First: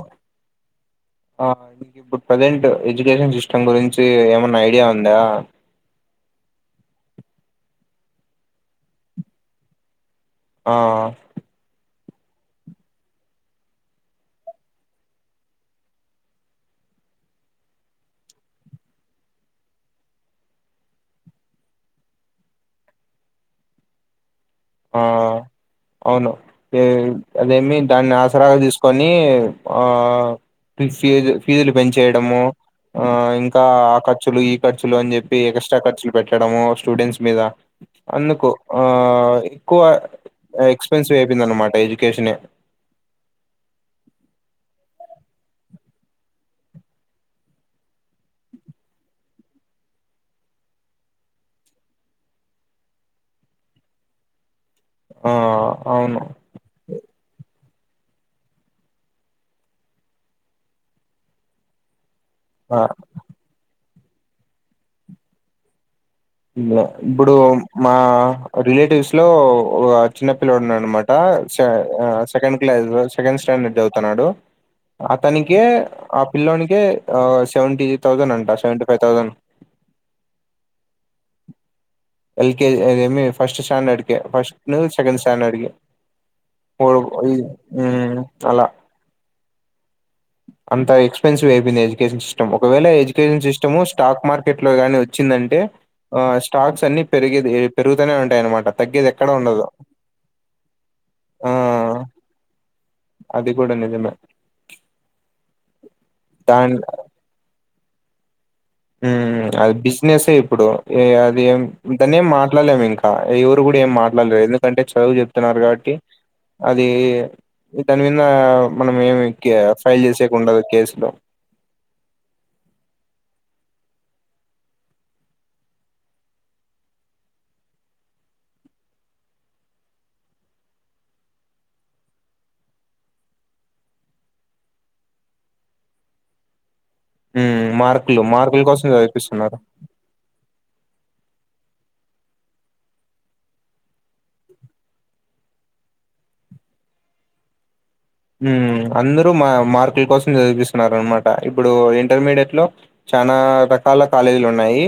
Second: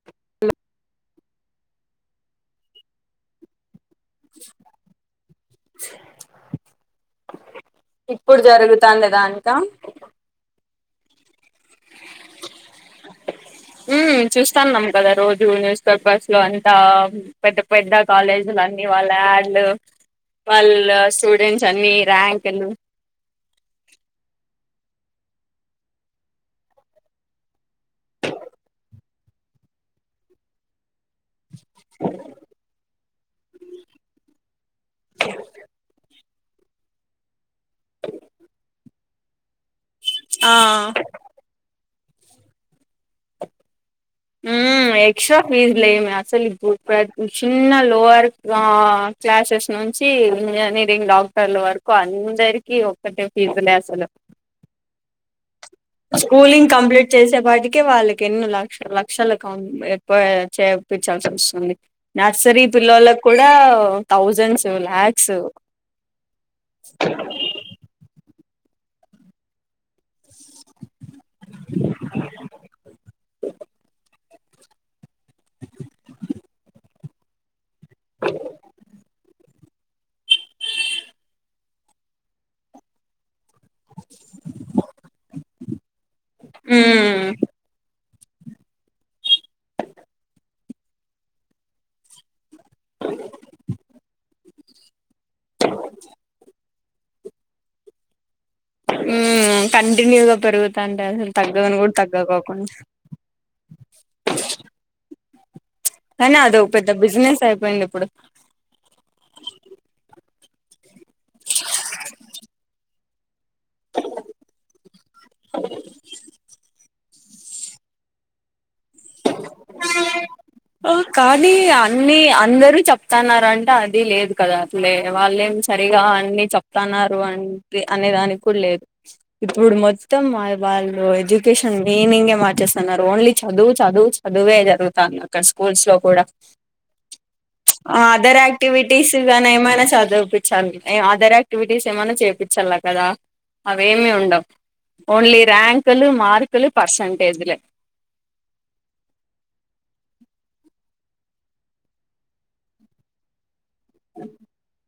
కు ఇప్పుడు present education system గురించి ఏమన్నా ఐడియా ఉందా ఇప్పుడు జరుగుతానుదాంకా ఆ చూస్తాన్నాం కదా రోజు న్యూస్ పేపర్స్ లో అంతా పెద్ద పెద్ద కాలేజీలు వాళ్ళ అడ్లు వాళ్ళ స్టూడెంట్స్ అన్ని ర్యాంక్లు [inaudible] ఆ అవును అదేమి దాన్ని ఆసరాగా తీసుకొని ఆ ఫీజు ఫీజులు పెంచేయడము ఆ ఇంకా ఆ ఖర్చులు ఈ ఖర్చులు అని చెప్పి ఎక్స్ట్రా ఖర్చులు పెట్ట పెట్టదాము స్టూడెంట్స్ మీద అందుకు ఆ ఎక్కువ ఆ ఎక్స్పెన్సివ్ అయిపోయింద అనమాట ఎడ్యుకేషన్ ఉ ఎక్స్ట్రా ఫీజ్ లేమి అసలు ఇప్పుడు చిన్న లోవర్ క్లాసెస్ ను నుంచి ఇంజనీరింగ్ డాక్టర్ల వరకు అందరికి ఒక్కటే ఫీజులే అసలు ఆ అవును స్కూలింగ్ కంప్లీట్ చేసే పాటికి అందుకే వాళ్ళకి ఎన్న లక్ష లక్షలు క చేపించాల్సి వస్తుంది నర్సరీ పిల్లళలకు కూడా థౌజండ్స్ లలాక్స్ ఇప్పుడు మా రిలేటివ్స్ లో చిన్నపిల్లడు ఉన్న అనమాట సెకండ్ క్లాస్ సెకండ్ స్టాం స్టాండర్డ్ చదువుతున్నాడు అతకే ఆ పిల్లోనికి సెవెంటీ థౌసండ్ అంటా సెవెంటీ ఫైవ్ థౌసండ్ ఎల్కేజీ అదేం ఫస్ట్ స్టాండర్డ్ క ఫస్ట్ ను సెకెండ్ స్టాండర్డ్ అలా అంత ఎక్స్పెన్సివ్ అయిపోయింది ఎడ్యుకేషన్ సిస్టమ్ ఒకవేళ ఎడ్యుకేషన్ సిస్టమ్ స్టాక్ మార్కెట్ లో గాని వ వచ్చిందంటే ఆ స్టాక్స్ అన్ని పెరిగ పెరుగుతనే ఉ కంటిన్యూగా పెరుగుతా అంటే అసలు ఆ తగ్గదని కూడా తగ్గకోకుండా అది కూడా నిజమే కానీ అదో దాన్ పెద్ద బిజినెస్ అయిపోయింది ఇప్పుడు అది బిజినెస్ ఇప్పుడు అది దాన్న ఏం మాట్లాడలేము ఇంకా ఎవరు కూడా ఏం మాట్లాడలేరు ఎందుకంటే చదువు చెప్తున్నారు కాబట్టి అది దాని మీద మనం ఏమి ఫైల్ చేసేకి ఉండదు కేసులో కానీ అన్ని అందరు చెప్తాన్నారు అంటే అది లేదు కదా అట్లే వాళ్ళేం సరిగా అన్ని చెప్తన్నారు అంట అనే దానికి లేదు ఇప్పుడు మొత్తం వాళ్ళు ఎడ్యుకేషన్ మీనింగ్ే మార్చేస్తున్నారు ఓన్లీ చదువు చదువు చదువే జరుగుతాంది అక్కడ స్కూల్స్ లో కూడా మ్మ్ మార్కులు అదర్ మార్కుల కోసం యాక్టివిటీస్ గానీ చదిపిస్తున్నారు ఏమైనా చదివిపించాలను అదర్క్ క్టివిటీస్ ఏమైన్నా చేపించాలి కదా అవేమి ఉండవు ఓన్లీ ర్యాంకులు మార్కులు పర్సంటేజ్లే అందరూ మా మార్కుల కోసం చదిపిస్తున్నారు అనమాట ఇప్పుడు ఇంటర్మీడియట్ లో చనా రకాల కాలేజీలు ఉన్నాయి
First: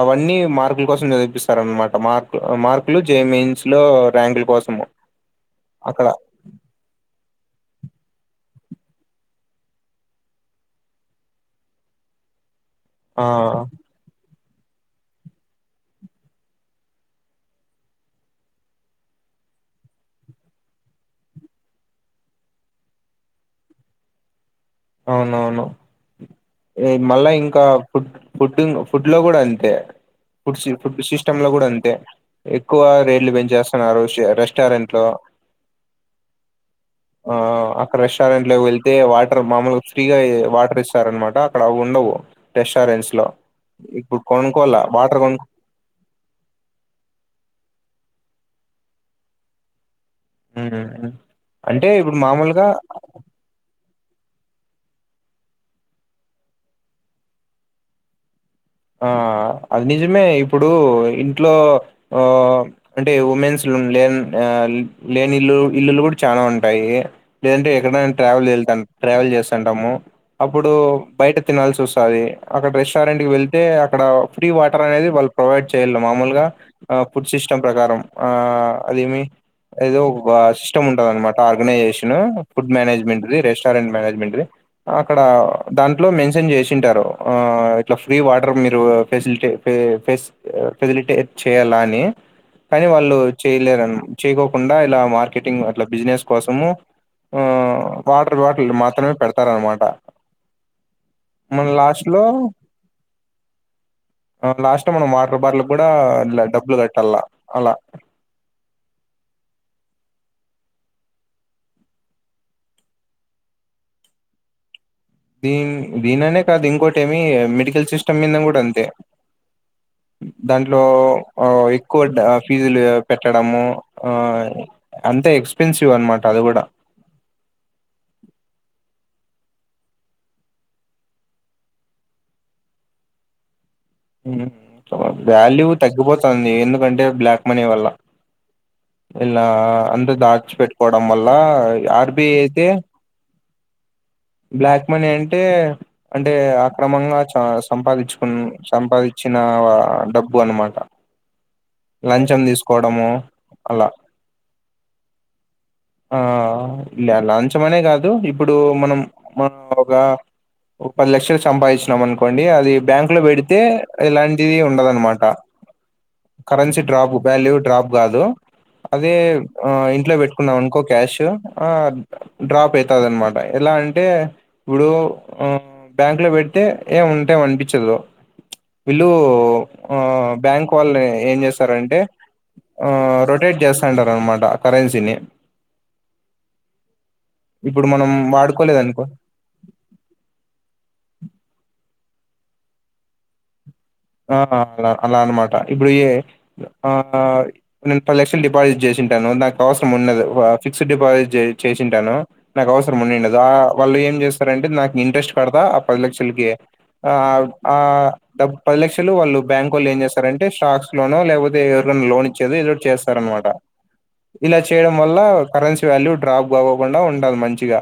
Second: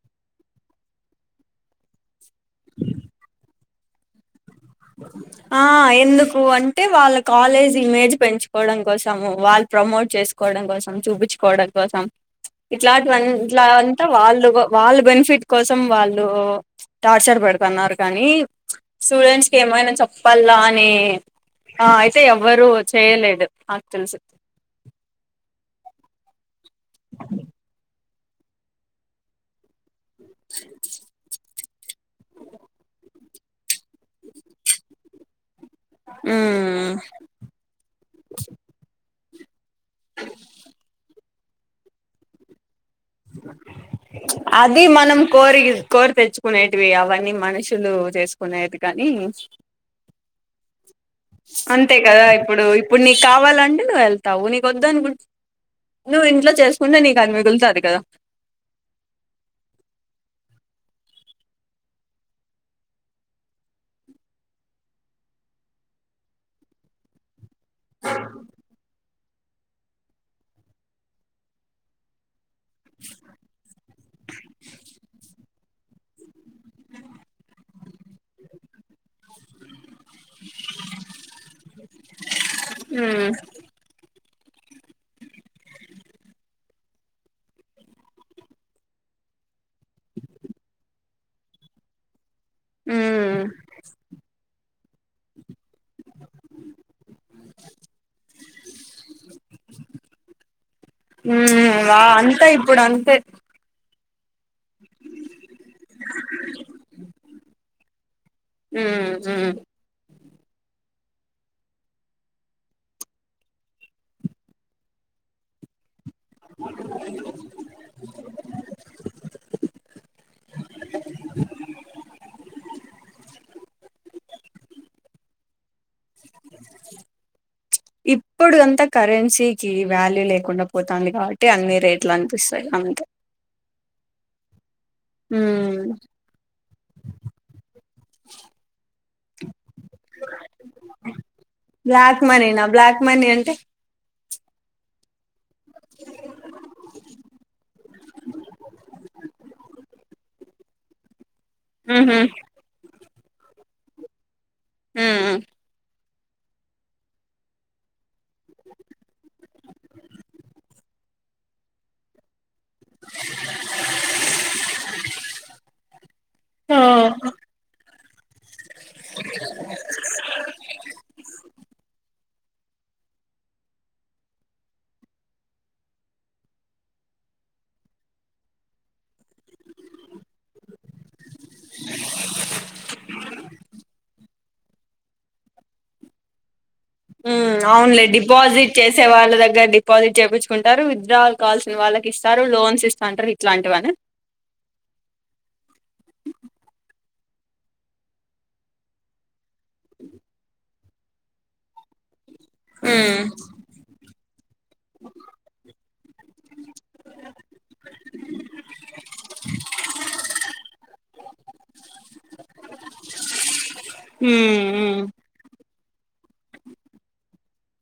అవన్నీ మార్కుల కోసం చదిపిస్తారు అనమాట మార్కు మార్కులు జే మయిన్స్ లో ర్యాంకులు కోసం ఆ ఎందుకు అంటే వాళ్ళకు కాలేజ్ ఇమేజ్ పెంచుకోవడం కోసం వాళ్ళు ప్రమోట్ చేసుకోవడం కోసం చూపించుకోవడం కోసం ఇట్లాంటి ఆ ఇట్లా అంతా వాళ్ళు వాళ్ళ బెనిఫిట్ కోసం వాళ్ళు టార్చర్ పెడుతున్నారు కానీ స్టూడెంట్స్ ఏమైనా చెప్పలా అని ఆ అయితే ఎవ్వరు చేయలేదు నాకు తెలుసి అవునవును మళ్ళా ఇంకా ఫుడ్ ఫుడ్ ఫుడ్ లో కూడా అంతే ఫుడ్ ఫుడ్ సిస్టమ్ లో కూడా అంతే అ ఎక్కువ రేట్లు పెంచేస్తున్నారు షర్ రెస్టారెంట్ లో ఉమ్ అక్కడ రెస్టారెంట్ లో వెళ్తే వా మామలు ఫ్రీగా వాటర్ ఇస్తార అనమాట అక్కడ అ ఉండవు టెస్ట్ లో అది మనం వాటర్ కొను కోరి కోరి తెచ్చుకునేటివి అవన్నీ మనుషులు చేసుకు కొనయది కానీ అంటే అంతే కదా ఇప్పుడు మామూలుగా ఇప్పుడు నీకు కావాలంటే నువ్వు వెళ్తా తావు నీక వద్దు అనుకుంట నువ్వు ఇంట్లో చేసుకుంటే నీకు అని మిగులుతారు కదా ఆ అది నిజమే ఇప్పుడు ఇంట్లో ఆ అంటే ఉమెన్స్ లో లే ఆ లేని ఇల్లు ఇల్లులు కూడా చాలా ఉంటాయి లేదంటే ఎక్కడైనా ట్రావెల్ వెళ్తాను ట్రావెల్ చేసంటాము అప్పుడు బయట తినాల్సి వస్తుంది అక్కడ రెస్టారెంట్ కి వెళ్ళి అక్కడ ఫ్రీ వాటర్ అనేది వాళ్ళు ప్రొవైడ్ చేయ మామూలుగా ఫుడ్ సిస్టమ్ ప్రకారం ఆ లిమిట్ ఏదో ఒక సిస్టమ్ ఉంటద అనమాట ఆర్గనైజేషన్ ఫుడ్ మ్మ్ మేనేజ్మెంట్ది రెస్టారెంట్ మేనేజ్మెంట్ది అక్కడ దాంట్లో మెన్షన్ చేసింటారు ఆ ఇట్లా ఫ్రీ వాటర్ మీరు ఫసిలి ఫెసిలిటేట్ చేయాలా అని కానీ వాళ్ళు చేయలేరుని చేయకోకుండా ఇలా మార్కెటింగ్ అట్లా బిజినెస్ కోసము ఆ వాటర్ బాటిల్ మాత్రమే పెడతారనమాట ఉ మన వా లాస్ట్ లో అంతా ఇప్పుడు అంత లాస్ట్ మనం వాటర్ బార్టల్ కూడా డబ్బులు కట్టాలలా అలా ఉ ఉ దీని దీనినే కాదు ఇంకోటి ఏమి మెడికల్ సిస్టమ్ మీద కూడా అంతే దాంట్లో ఎక్కువ ఫీజులు పెట్టడము అంతా ఎక్స్ ఇప్పుడు అంతా కరెం సీకి వాల్యూ లేకుండా పోతుంది కాబట్టి అన్ని రేట్లు అనిపిస్తాయి అంతే. ఉమ్ వాల్యూ మ్మ్ తగ్గిపోతుంది ఎందుకంటే బ్లాక్ మనీ వల్ల. ఇలా అందరు దాచి పెట్టుకోవడం వల్ల బ్లాక్ ఆర్బి మనీనా అయితే. బ్లాక్ మనీ అంటే బ్లాక్ మనీ అంటే అంటే అక్రమంగా స సంపాదించుకున్ సంపాదించు. వచ్చిన డబ్బు అనమాట. మ్మ్ హ్మ్ లంచం తీసుకోవడము అలా. ఉమ్. ఆహ్ లా లాంచం అనే కాదు ఇప్పుడు మనం. మనం ఒక పది లక్షలు సంపాదించినం అనుకోండి. అండి అది బ్యాంక్ లో పెడితే ఎలాంటివి ఉండదనమాట. కరెన్సీ డ్రాప్ వాల్యూ డ్రాప్ కాదు. అదే ఆహ్ ఇంట్లో పెట్టుకున్నాం అనుకో క్యాష్ ఆహ్. డ్రాప్ అయితదన్నమాట ఎలా అం. అంటే ఇప్పుడు ఆహ్ బ్యాంక్ లో పెడితే ఏం ఉంటాయి అనిపించదు. వీళ్ళు ఆహ్ బ్యాంక్ వాళ్ళు ఏం చేస్తారంటే. ఆహ్ రొటేట్ చేస్తుంటారనమాట కరెన్సీని. ఉమ్ ఇప్పుడు మనం అవునులేండి డిపాజిట్ వాడుకోలేదనుకో చేసే వాళ్ళ దగ్గర డిపాజిట్ చేపించుకుంటారు విత్ డ్రావల్ కాల్సిన. వాళ్ళకి ఇస్తారు లోన్స్ ఇస్తాంటారు ఇట్లాంటివి అనా. ఆహ్ అలా అలా అన్నమాట ఇప్పుడే ఆహ్ నేను పది లక్షలు డిపాజిట్ చేసిన. తింటాను నాకు అవసరం ఉండదు ఆహ్ ఫిక్స్డ్ డిపాజిట్ చే చేసింటాను. నాకు అవసరం మ్మ్ ఉండిండదు ఆ వాళ్ళు ఏం చేస్తారంటే నాకు ఇంట్రెస్ట్ కడతా ఆ పది లక్షలకి ఆహ్. ఆహ్ ఆహ్ డబ్బు. పది లక్షలు వాళ్ళు బ్యాంకోళ్ళు ఏం చేస్తారంటే స్టాక్స్ లోనో లేకపోతే ఎవరికైనా లోన్ ఇచ్చేది ఏదోకటి చేస్తారనమాట. ఇలా మ్మ్ చేయడం మ్మ్ వల్ల కరెన్సీ వాల్యూ డ్రాప్ కాపోకుండా ఉండదు. మంచిగా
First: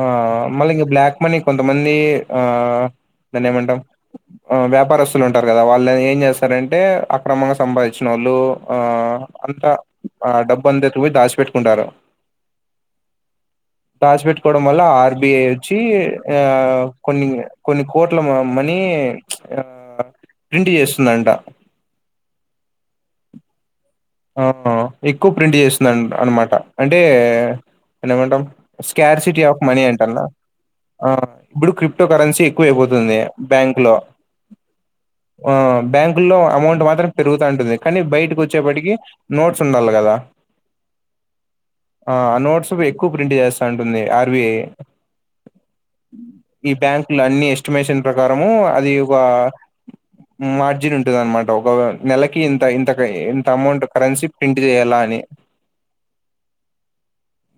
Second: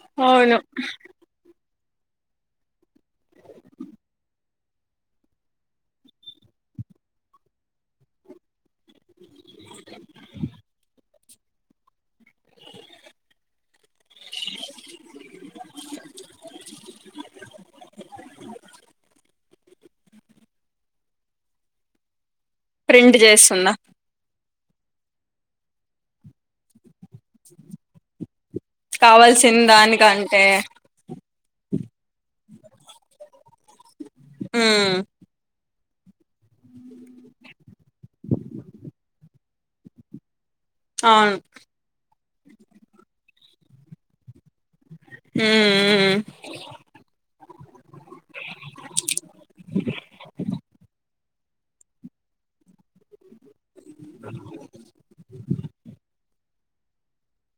ఆహ్ అవును మళ్లీ ఇంకా బ్లాక్ మనీ కొంత. మంది ఆహ్ దాన్నేమంటం. ఆహ్ వ్యాపారస్తులు ఉంటారు కదా వాళ్ళు ఏం చేస్తారంటే అక్రమంగా సంపాదించినోళ్ళు. ఆహ్ అంతా ఆ డబ్బు అంతా ఎటుపోయి దాచిపెట్టుకుంటారు. దాచి పెట్టుకోవడం వల్ల ఆర్బిఐ వచ్చి ఆహ్ కొన్ని కొన్ని. కోట్ల మ మనీ ప్చ్ ఆహ్ ప్రింట్ చేస్తుందంట. ప్రింట్ చేస్తుందా. ఆహ్ ఎక్కువ ప్రింట్ చేస్తుందనమాట. అంటే దాన్ని ఏమంటాం స్కార్ సిటీ కావాల్సిన ఆఫ్ మనీ అంటంగా. దానికంటే ఆహ్ ఇప్పుడు క్రిప్టో కరెన్సీ ఎక్కువ అయిపోతుంది బ్యాంక్ లో. ఉమ్. ఆహ్ బ్యాంకు లో అమౌంట్ మాత్రం పెరుగుతా ఉంటుంది కానీ బయటకి వచ్చేప్పటికి. నోట్స్ ఉండాలి కదా. అవును. ఆ నోట్స్ ఎక్కువ ప్రింట్ చేస్తా ఉంటుంది ఆర్బీఐ. ఉమ్ ఈ బ్యాంకు లో అన్ని ఎస్టిమేషన్ ప్రకారము అది వా. మార్జిన్ ఉంటదానమాట. [unintelligible] నెలకి ఇంత ఇంత ఇంత అమౌంట్ కరెన్సీ ప్రింట్ చేయాల అని.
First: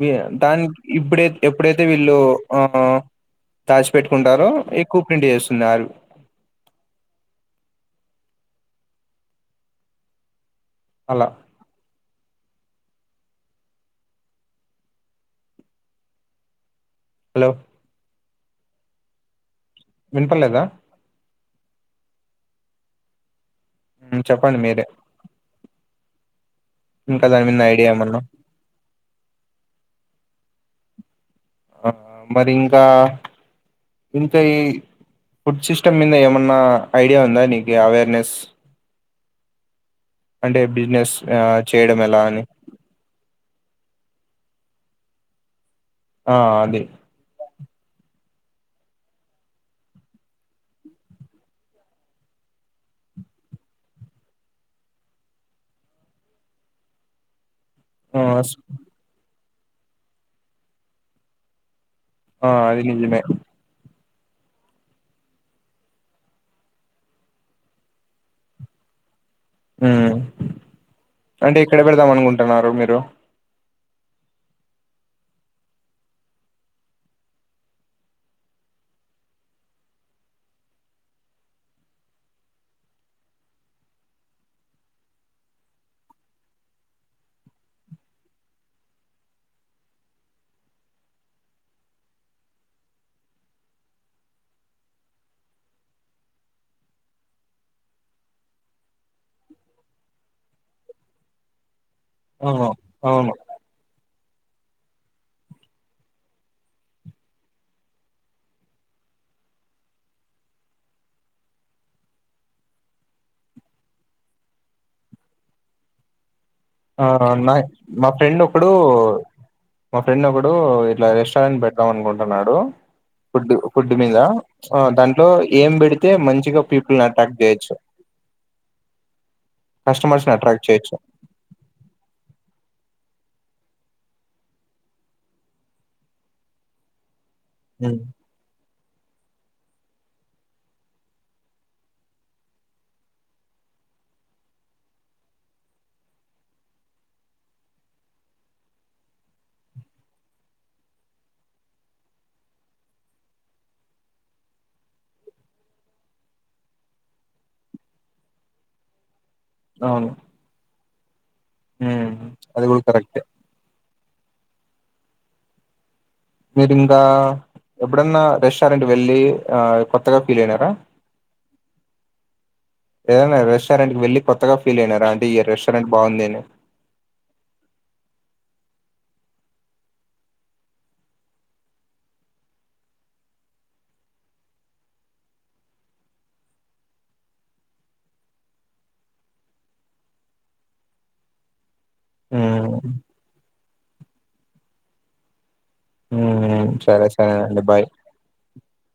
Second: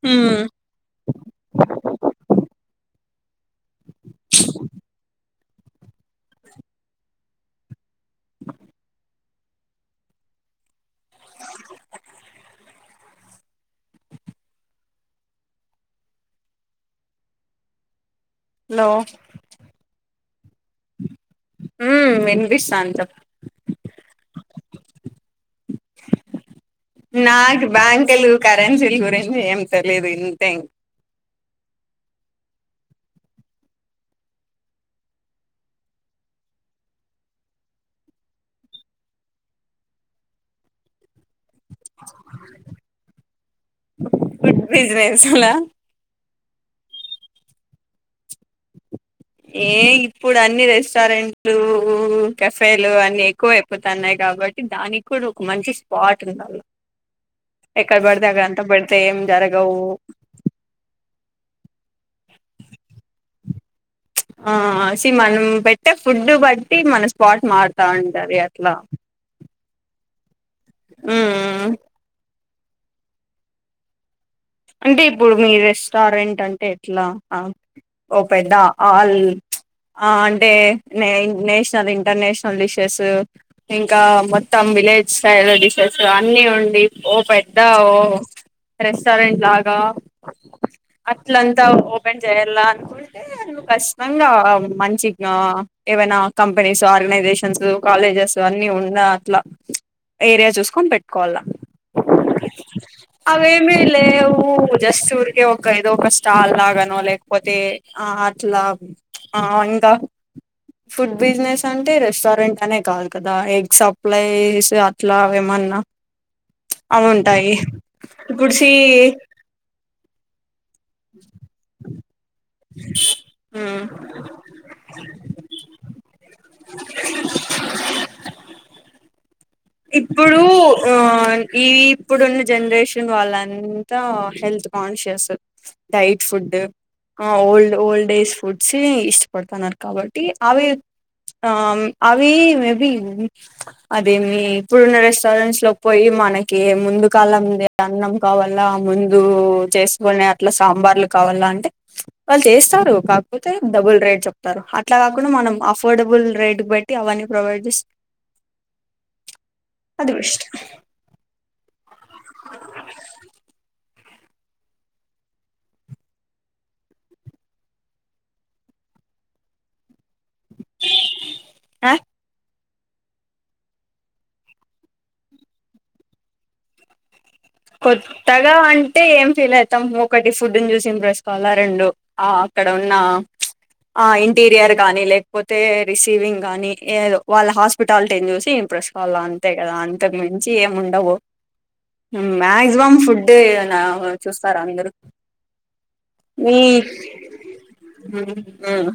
ఇ టా ఉమ్ దానికి ఇప్పుడై ఎప్పుడైతే వీళ్ళు ఆ దాచిపెట్టుకుంటారో ఎక్కువ ప్రింట్ చేస్తుంది ఆరు అలా హలో హలో వినపడలేదా ఉ వినిపిస్తోంది చెప్పు చెప్పండి మీరే ఇంకా దాని మీద నాకు ఐడియా ఏమన్నా బ్యాంకులు కరెన్సీలు గురించి ఏం తెలేదు ఇంతే ఇం ఆ మరి ఇంకా ఇంకా ఈ ఫుడ్ సిస్టమ్ మీద ఏమన్నా ఐడియా ఉందా నీకు అవేర్నెస్ అంటే బిజినెస్ చేయడం ఎలా అని ఫుడ్ బిజినెస్ లా ఆ అదే ఏ ఇప్పుడు అన్ని రెస్టారెంట్లు కఫేలు అన్ని ఎక్కువ అయిపోతాన్నాయి కాబట్టి దానికి కూడా ఒక మంచి స్పాట్ ఉంది ఎక్కడ ఆ పడితే అక్కడ అంత పడితే ఏం జరగవు ఆ అది నిజమే ఆ స మనం పెట్టే ఫుడ్ బట్టి మన స్పాట్ మారుతా ఉంటుంది అట్లా ఉ అంటే ఉమ్ ఎక్కడ పెడదాం అనుకుంటున్నారు మీరు అంటే ఇప్పుడు మీ రెస్టారెంట్ అంటే ఎట్లా ఓ పెద్ద ఆల్ ఆ అంటే న నేషనల్ ఇంటర్నేషనల్ డిషెస్ ఇంకా మొత్తం విలేజ్ స్టైల్ డిషెస్ అన్ని ఉండి ఓ పెద్ద ఓ రెస్టారెంట్ లాగా అట్లంతా ఓపెన్ చేయాల అకుంటే ఖచ్చితంగా మంచి ఏవైనా కంపెనీస్ ఆర్గనైజేషన్స్ కాలేజెస్ సో అన్ని ఉన్న అట్లా ఏరియా చూసుకొని పెట్టుకోవాలా అవును అవును అవేమీ లేవు ప జస్ట్ ఊరికే ఒక ఏదో ఒక స్టాల్ లాగాన లేకపోతే ఆ అట్లా ఆ ఇంకా ఫుడ్ బిజినెస్ అంటే రెస్టారెంట్ అనే కాదు కదా ఎగ్ సప్లైస్ అట్లా ఏమ మాన్నా అవునవును నా మా ఫ్రెండ్ ఇప్పుడు ఒకడు సి ఇప్పుడు మా ఫ్రెండ్ ఒకప్పుడు ఇట్లా రెస్టారెంట్ పెడదాం అనుకుంటున్నాడు ఫుడ్ ఫుడ్ మీద దాంట్లో ఏం పెడితే మంచిగా పీపుల్ ని అట్రాక్ట్ చేయొచ్చు కస్టమర్స్ ని ఇప్పుడు అట్రాక్ట్ చేయొచ్చు ఆ ఈ ఇప్పుడున్న జనరేషన్ వాళ్ళంతా హెల్త్ కాన్షియస్ డైట్ ఫుడ్ డ్ ఆ old um, old age foods ఇష్టపడుతున్నారు కాబట్టి అవి ఆ అవి మేబి అదేమి ఇప్పుడున్న రెస్టారెంట్స్ లో పోయి మనకి ముందు కాలం అన్నం కావాల ముందు చేసుకని అట్లా సాంబార్లు కావాల అంటే వాళ్ళు చేస్తారు కాకపోతే డబుల్ రేట్ చెప్తారు అట్లా కాకుండా మనం అఫోర్డబుల్ రేట్ బట్టి అవన్నీ ప్రొవైడ్ చేస్తే అవును అది బెస్ట్ ఉమ్ అది కూడా కరెక్ట్ మీరింకా ఎప్పుడన్నా రెస్టారెంట్ వెళ్ళి ఆ కొత్త [unintelligible] పీడైనారా అ ఏదైన రెస్టారెంట్కి వెళ్ళి కొత్తగా ఫీలైనారా అంటె ఈ రెస్టారెంట్ బాగుంది అని కొత్తగా అంటే ఏం ఫీలైతాం ఒకటి ఫుడ్డ్న్ జూసి ఇంప్రెస్స్ కాల్ల రెండు ఆ అక్కడ ఉన్నా ప్చ్ ఆ ఇంటీరియర్ గాని లేక్పోతే రిసీవింగ్ గాని ఏదొ వాళ్ళ హాస్పిటాల్టీన్ జూసి ఇంప్రెస్స్ కాల్లా అంతె కద అంతక్ మించి ఏముండవు ఉమ్ మాక్సిమం ఫుడ్డేగనా చూస్తారందరు మీ ఉమ్ సరే సరేనండి బాయ్ ఉమ్ ఉమ్